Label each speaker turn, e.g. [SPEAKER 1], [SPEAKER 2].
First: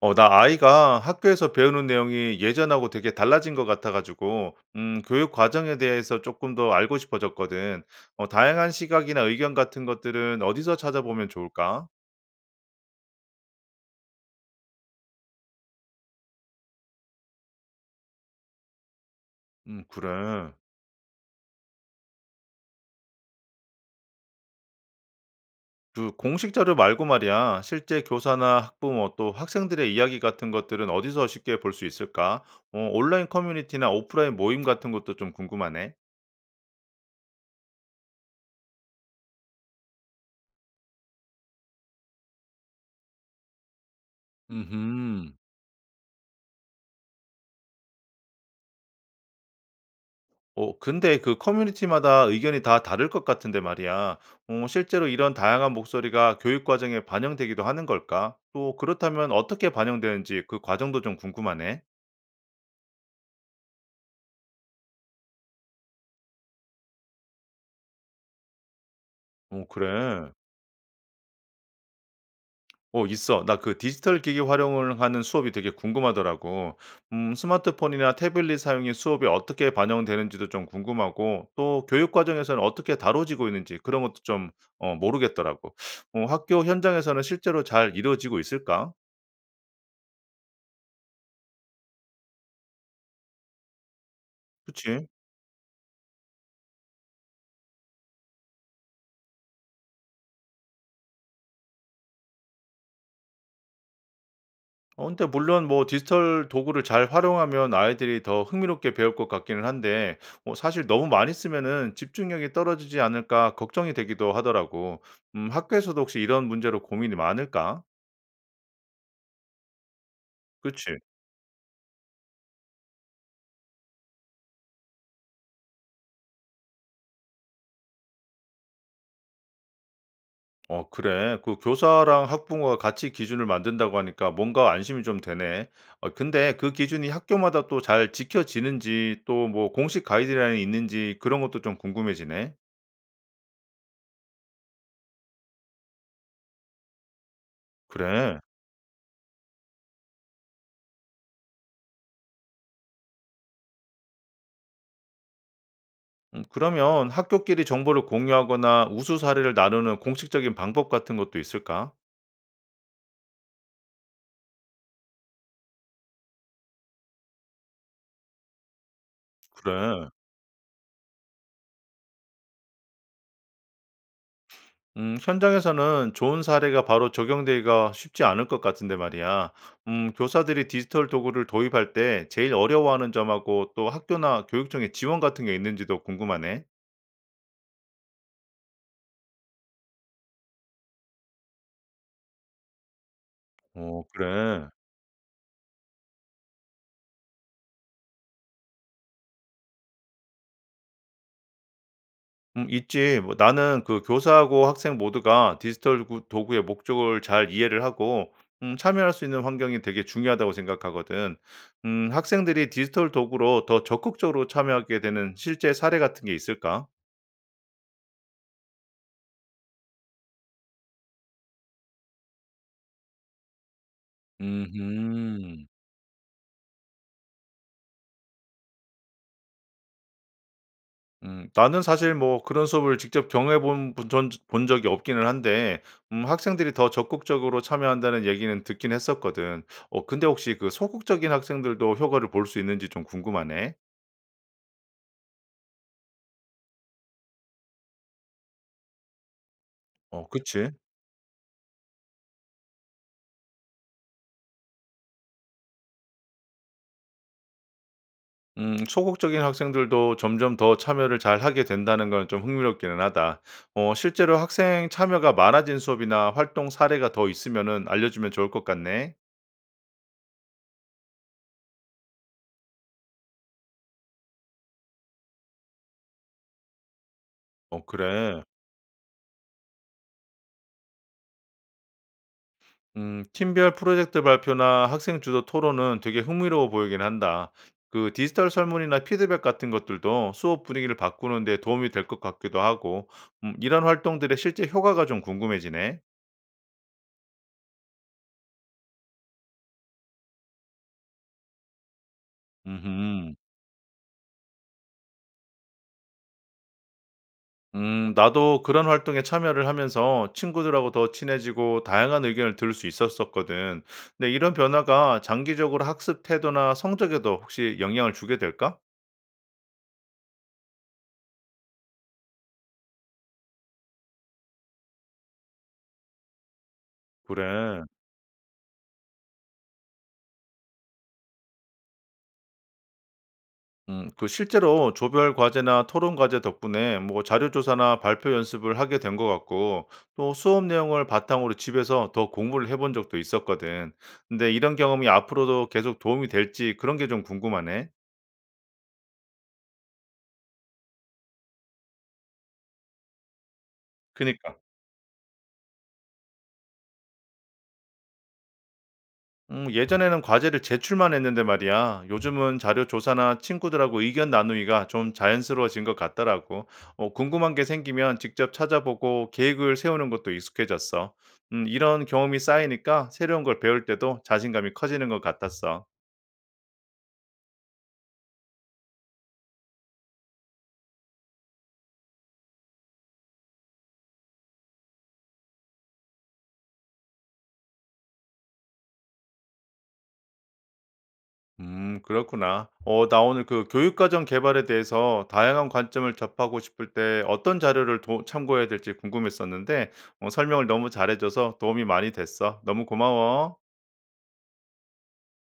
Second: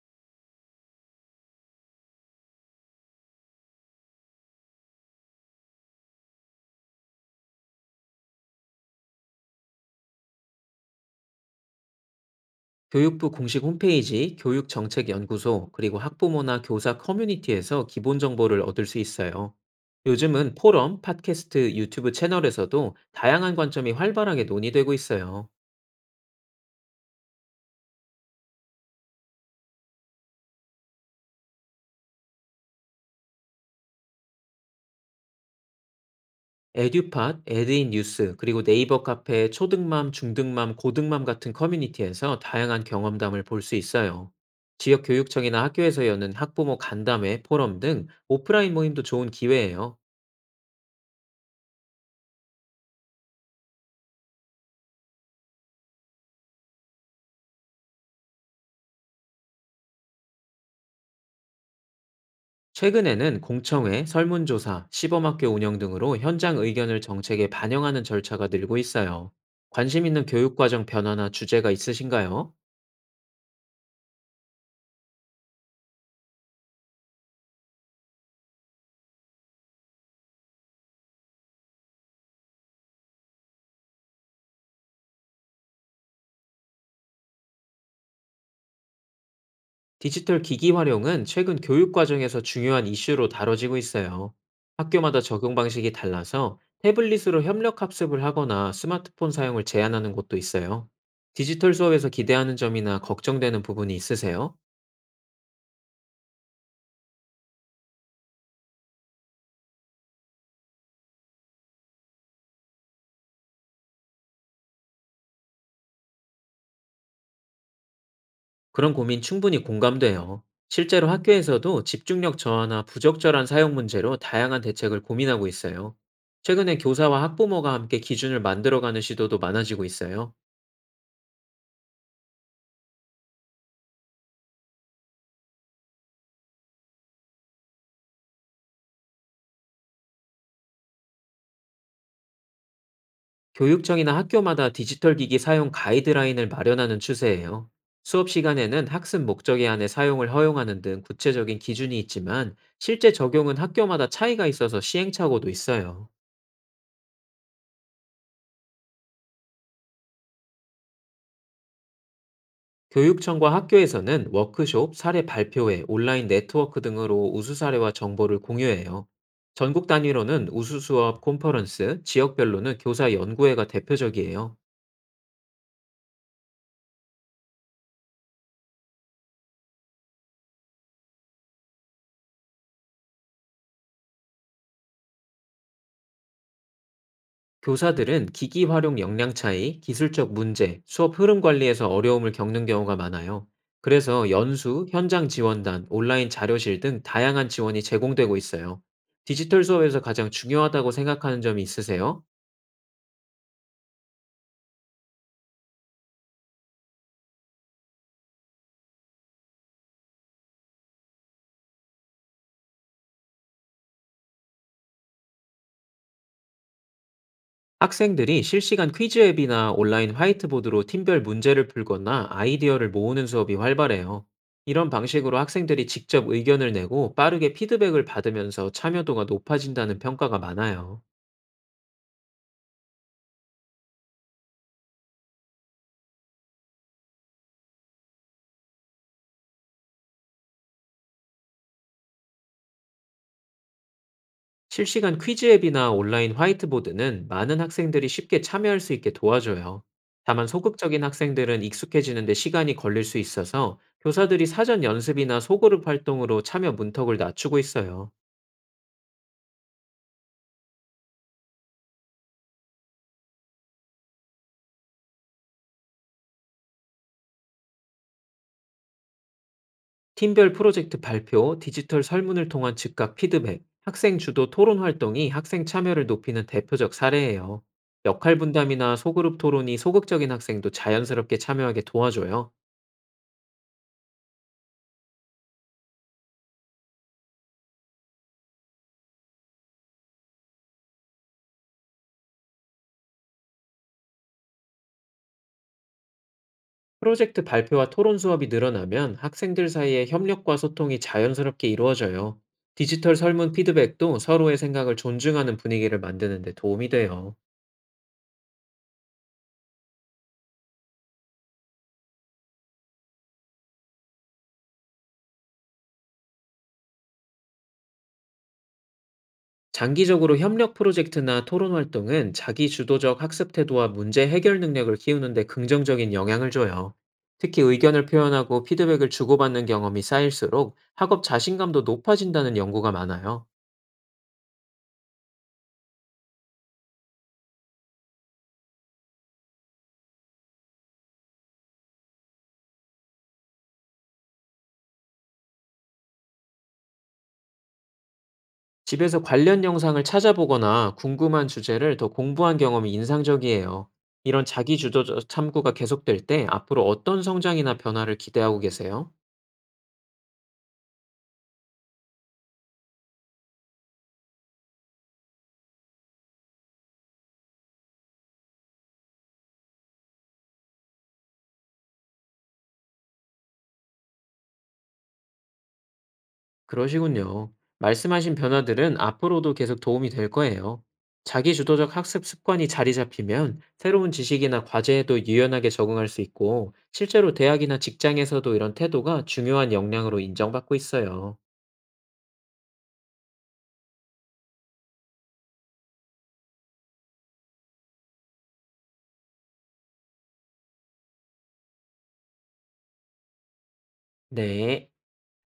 [SPEAKER 1] 나 아이가 학교에서 배우는 내용이 예전하고 되게 달라진 것 같아가지고, 교육 과정에 대해서 조금 더 알고 싶어졌거든. 다양한 시각이나 의견 같은 것들은 어디서 찾아보면 좋을까?
[SPEAKER 2] 교육부 공식 홈페이지, 교육정책연구소, 그리고 학부모나 교사 커뮤니티에서 기본 정보를 얻을 수 있어요.
[SPEAKER 1] 그래.
[SPEAKER 2] 요즘은 포럼, 팟캐스트, 유튜브 채널에서도 다양한 관점이 활발하게 논의되고 있어요.
[SPEAKER 1] 그 공식 자료 말고 말이야, 실제 교사나 학부모 또 학생들의 이야기 같은 것들은 어디서 쉽게 볼 수 있을까? 온라인 커뮤니티나 오프라인 모임 같은 것도 좀 궁금하네.
[SPEAKER 2] 에듀팟, 에드인 뉴스, 그리고 네이버 카페, 초등맘, 중등맘, 고등맘 같은 커뮤니티에서 다양한 경험담을 볼 수 있어요. 지역
[SPEAKER 1] 음흠.
[SPEAKER 2] 교육청이나 학교에서 여는 학부모 간담회, 포럼 등 오프라인 모임도 좋은 기회예요.
[SPEAKER 1] 근데 그 커뮤니티마다 의견이 다 다를 것 같은데 말이야. 실제로 이런 다양한 목소리가 교육 과정에 반영되기도 하는 걸까? 또 그렇다면 어떻게 반영되는지 그 과정도 좀 궁금하네.
[SPEAKER 2] 최근에는 공청회, 설문조사, 시범학교 운영 등으로 현장 의견을 정책에 반영하는 절차가 늘고 있어요.
[SPEAKER 1] 어
[SPEAKER 2] 관심 있는
[SPEAKER 1] 그래.
[SPEAKER 2] 교육과정 변화나 주제가 있으신가요?
[SPEAKER 1] 어 있어. 나 그 디지털 기기 활용을 하는 수업이 되게 궁금하더라고. 스마트폰이나 태블릿 사용이 수업에 어떻게 반영되는지도 좀 궁금하고 또 교육 과정에서는 어떻게 다뤄지고 있는지 그런 것도 좀 모르겠더라고. 학교 현장에서는 실제로 잘 이루어지고 있을까?
[SPEAKER 2] 디지털 기기 활용은 최근 교육과정에서 중요한 이슈로 다뤄지고 있어요.
[SPEAKER 1] 그치?
[SPEAKER 2] 학교마다 적용 방식이 달라서 태블릿으로 협력 학습을 하거나 스마트폰 사용을 제한하는 곳도 있어요. 디지털 수업에서 기대하는 점이나 걱정되는 부분이 있으세요?
[SPEAKER 1] 근데 물론 뭐 디지털 도구를 잘 활용하면 아이들이 더 흥미롭게 배울 것 같기는 한데 사실 너무 많이 쓰면은 '집중력이 떨어지지 않을까.' 걱정이 되기도 하더라고. 학교에서도 혹시 이런 문제로 고민이 많을까?
[SPEAKER 2] 그런 고민 충분히 공감돼요.
[SPEAKER 1] 그치?
[SPEAKER 2] 실제로 학교에서도 집중력 저하나 부적절한 사용 문제로 다양한 대책을 고민하고 있어요. 최근에 교사와 학부모가 함께 기준을 만들어가는 시도도 많아지고 있어요.
[SPEAKER 1] 어 그래? 그 교사랑 학부모가 같이 기준을 만든다고 하니까 뭔가 안심이 좀 되네. 근데 그 기준이 학교마다 또 잘 지켜지는지 또 뭐 공식 가이드라인이 있는지 그런 것도 좀 궁금해지네.
[SPEAKER 2] 교육청이나 학교마다 디지털 기기 사용 가이드라인을 마련하는 추세예요. 수업
[SPEAKER 1] 그래?
[SPEAKER 2] 시간에는 학습 목적에 한해 사용을 허용하는 등 구체적인 기준이 있지만 실제 적용은 학교마다 차이가 있어서 시행착오도 있어요.
[SPEAKER 1] 그러면 학교끼리 정보를 공유하거나 우수 사례를 나누는 공식적인 방법 같은 것도 있을까?
[SPEAKER 2] 교육청과 학교에서는 워크숍, 사례 발표회, 온라인 네트워크 등으로 우수 사례와 정보를 공유해요. 전국
[SPEAKER 1] 그래.
[SPEAKER 2] 단위로는 우수 수업 컨퍼런스, 지역별로는 교사 연구회가 대표적이에요.
[SPEAKER 1] 현장에서는 좋은 사례가 바로 적용되기가 쉽지 않을 것 같은데 말이야. 교사들이 디지털 도구를 도입할 때 제일 어려워하는 점하고 또 학교나 교육청의 지원 같은 게 있는지도 궁금하네.
[SPEAKER 2] 교사들은 기기 활용 역량 차이, 기술적 문제, 수업 흐름 관리에서 어려움을 겪는 경우가 많아요.
[SPEAKER 1] 어,
[SPEAKER 2] 그래서
[SPEAKER 1] 그래.
[SPEAKER 2] 연수, 현장 지원단, 온라인 자료실 등 다양한 지원이 제공되고 있어요. 디지털 수업에서 가장 중요하다고 생각하는 점이 있으세요?
[SPEAKER 1] 있지. 뭐 나는 그 교사하고 학생 모두가 디지털 구 도구의 목적을 잘 이해를 하고 참여할 수 있는 환경이 되게 중요하다고 생각하거든. 학생들이 디지털 도구로 더 적극적으로 참여하게 되는 실제 사례 같은 게 있을까?
[SPEAKER 2] 학생들이 실시간 퀴즈 앱이나 온라인 화이트보드로 팀별 문제를 풀거나 아이디어를 모으는 수업이 활발해요. 이런 방식으로
[SPEAKER 1] 음
[SPEAKER 2] 학생들이 직접 의견을 내고 빠르게 피드백을 받으면서 참여도가 높아진다는 평가가 많아요.
[SPEAKER 1] 나는 사실 뭐 그런 수업을 직접 경험해 본 적이 없기는 한데 학생들이 더 적극적으로 참여한다는 얘기는 듣긴 했었거든. 근데 혹시 그 소극적인 학생들도 효과를 볼 수 있는지 좀 궁금하네.
[SPEAKER 2] 실시간 퀴즈 앱이나 온라인 화이트보드는 많은 학생들이 쉽게 참여할 수 있게 도와줘요.
[SPEAKER 1] 어
[SPEAKER 2] 다만
[SPEAKER 1] 그치.
[SPEAKER 2] 소극적인 학생들은 익숙해지는데 시간이 걸릴 수 있어서 교사들이 사전 연습이나 소그룹 활동으로 참여 문턱을 낮추고 있어요.
[SPEAKER 1] 소극적인 학생들도 점점 더 참여를 잘 하게 된다는 건 좀 흥미롭기는 하다. 어, 실제로 학생 참여가 많아진 수업이나 활동 사례가 더 있으면은 알려주면 좋을 것 같네.
[SPEAKER 2] 팀별 프로젝트 발표, 디지털 설문을 통한 즉각 피드백, 학생 주도 토론 활동이 학생 참여를 높이는 대표적 사례예요.
[SPEAKER 1] 어,
[SPEAKER 2] 역할
[SPEAKER 1] 그래.
[SPEAKER 2] 분담이나 소그룹 토론이 소극적인 학생도 자연스럽게 참여하게 도와줘요.
[SPEAKER 1] 팀별 프로젝트 발표나 학생 주도 토론은 되게 흥미로워 보이긴 한다. 그 디지털 설문이나 피드백 같은 것들도 수업 분위기를 바꾸는 데 도움이 될 것 같기도 하고, 이런 활동들의 실제 효과가 좀 궁금해지네.
[SPEAKER 2] 프로젝트 발표와 토론 수업이 늘어나면 학생들 사이의 협력과 소통이 자연스럽게 이루어져요. 디지털
[SPEAKER 1] 음흠.
[SPEAKER 2] 설문 피드백도 서로의 생각을 존중하는 분위기를 만드는 데 도움이 돼요.
[SPEAKER 1] 나도 그런 활동에 참여를 하면서 친구들하고 더 친해지고 다양한 의견을 들을 수 있었었거든. 근데 이런 변화가 장기적으로 학습 태도나 성적에도 혹시 영향을 주게 될까?
[SPEAKER 2] 장기적으로 협력 프로젝트나 토론 활동은 자기 주도적 학습 태도와 문제 해결 능력을 키우는 데 긍정적인 영향을 줘요. 특히
[SPEAKER 1] 그래.
[SPEAKER 2] 의견을 표현하고 피드백을 주고받는 경험이 쌓일수록 학업 자신감도 높아진다는 연구가 많아요.
[SPEAKER 1] 그 실제로 조별 과제나 토론 과제 덕분에 뭐 자료 조사나 발표 연습을 하게 된 것 같고 또 수업 내용을 바탕으로 집에서 더 공부를 해본 적도 있었거든. 근데 이런 경험이 앞으로도 계속 도움이 될지 그런 게 좀 궁금하네.
[SPEAKER 2] 집에서 관련 영상을 찾아보거나 궁금한 주제를 더 공부한 경험이 인상적이에요. 이런
[SPEAKER 1] 그니까.
[SPEAKER 2] 자기 주도적 탐구가 계속될 때 앞으로 어떤 성장이나 변화를 기대하고 계세요?
[SPEAKER 1] 예전에는 과제를 제출만 했는데 말이야. 요즘은 자료 조사나 친구들하고 의견 나누기가 좀 자연스러워진 것 같더라고. 어, 궁금한 게 생기면 직접 찾아보고 계획을 세우는 것도 익숙해졌어. 이런 경험이 쌓이니까 새로운 걸 배울 때도 자신감이 커지는 것 같았어.
[SPEAKER 2] 그러시군요. 말씀하신 변화들은 앞으로도 계속 도움이 될 거예요. 자기주도적 학습 습관이 자리 잡히면 새로운 지식이나 과제에도 유연하게 적응할 수 있고, 실제로 대학이나 직장에서도 이런 태도가 중요한 역량으로 인정받고 있어요.
[SPEAKER 1] 그렇구나. 어, 나 오늘 그 교육과정 개발에 대해서 다양한 관점을 접하고 싶을 때 어떤 자료를 참고해야 될지 궁금했었는데, 어, 설명을 너무 잘해줘서 도움이 많이 됐어. 너무 고마워.
[SPEAKER 2] 네.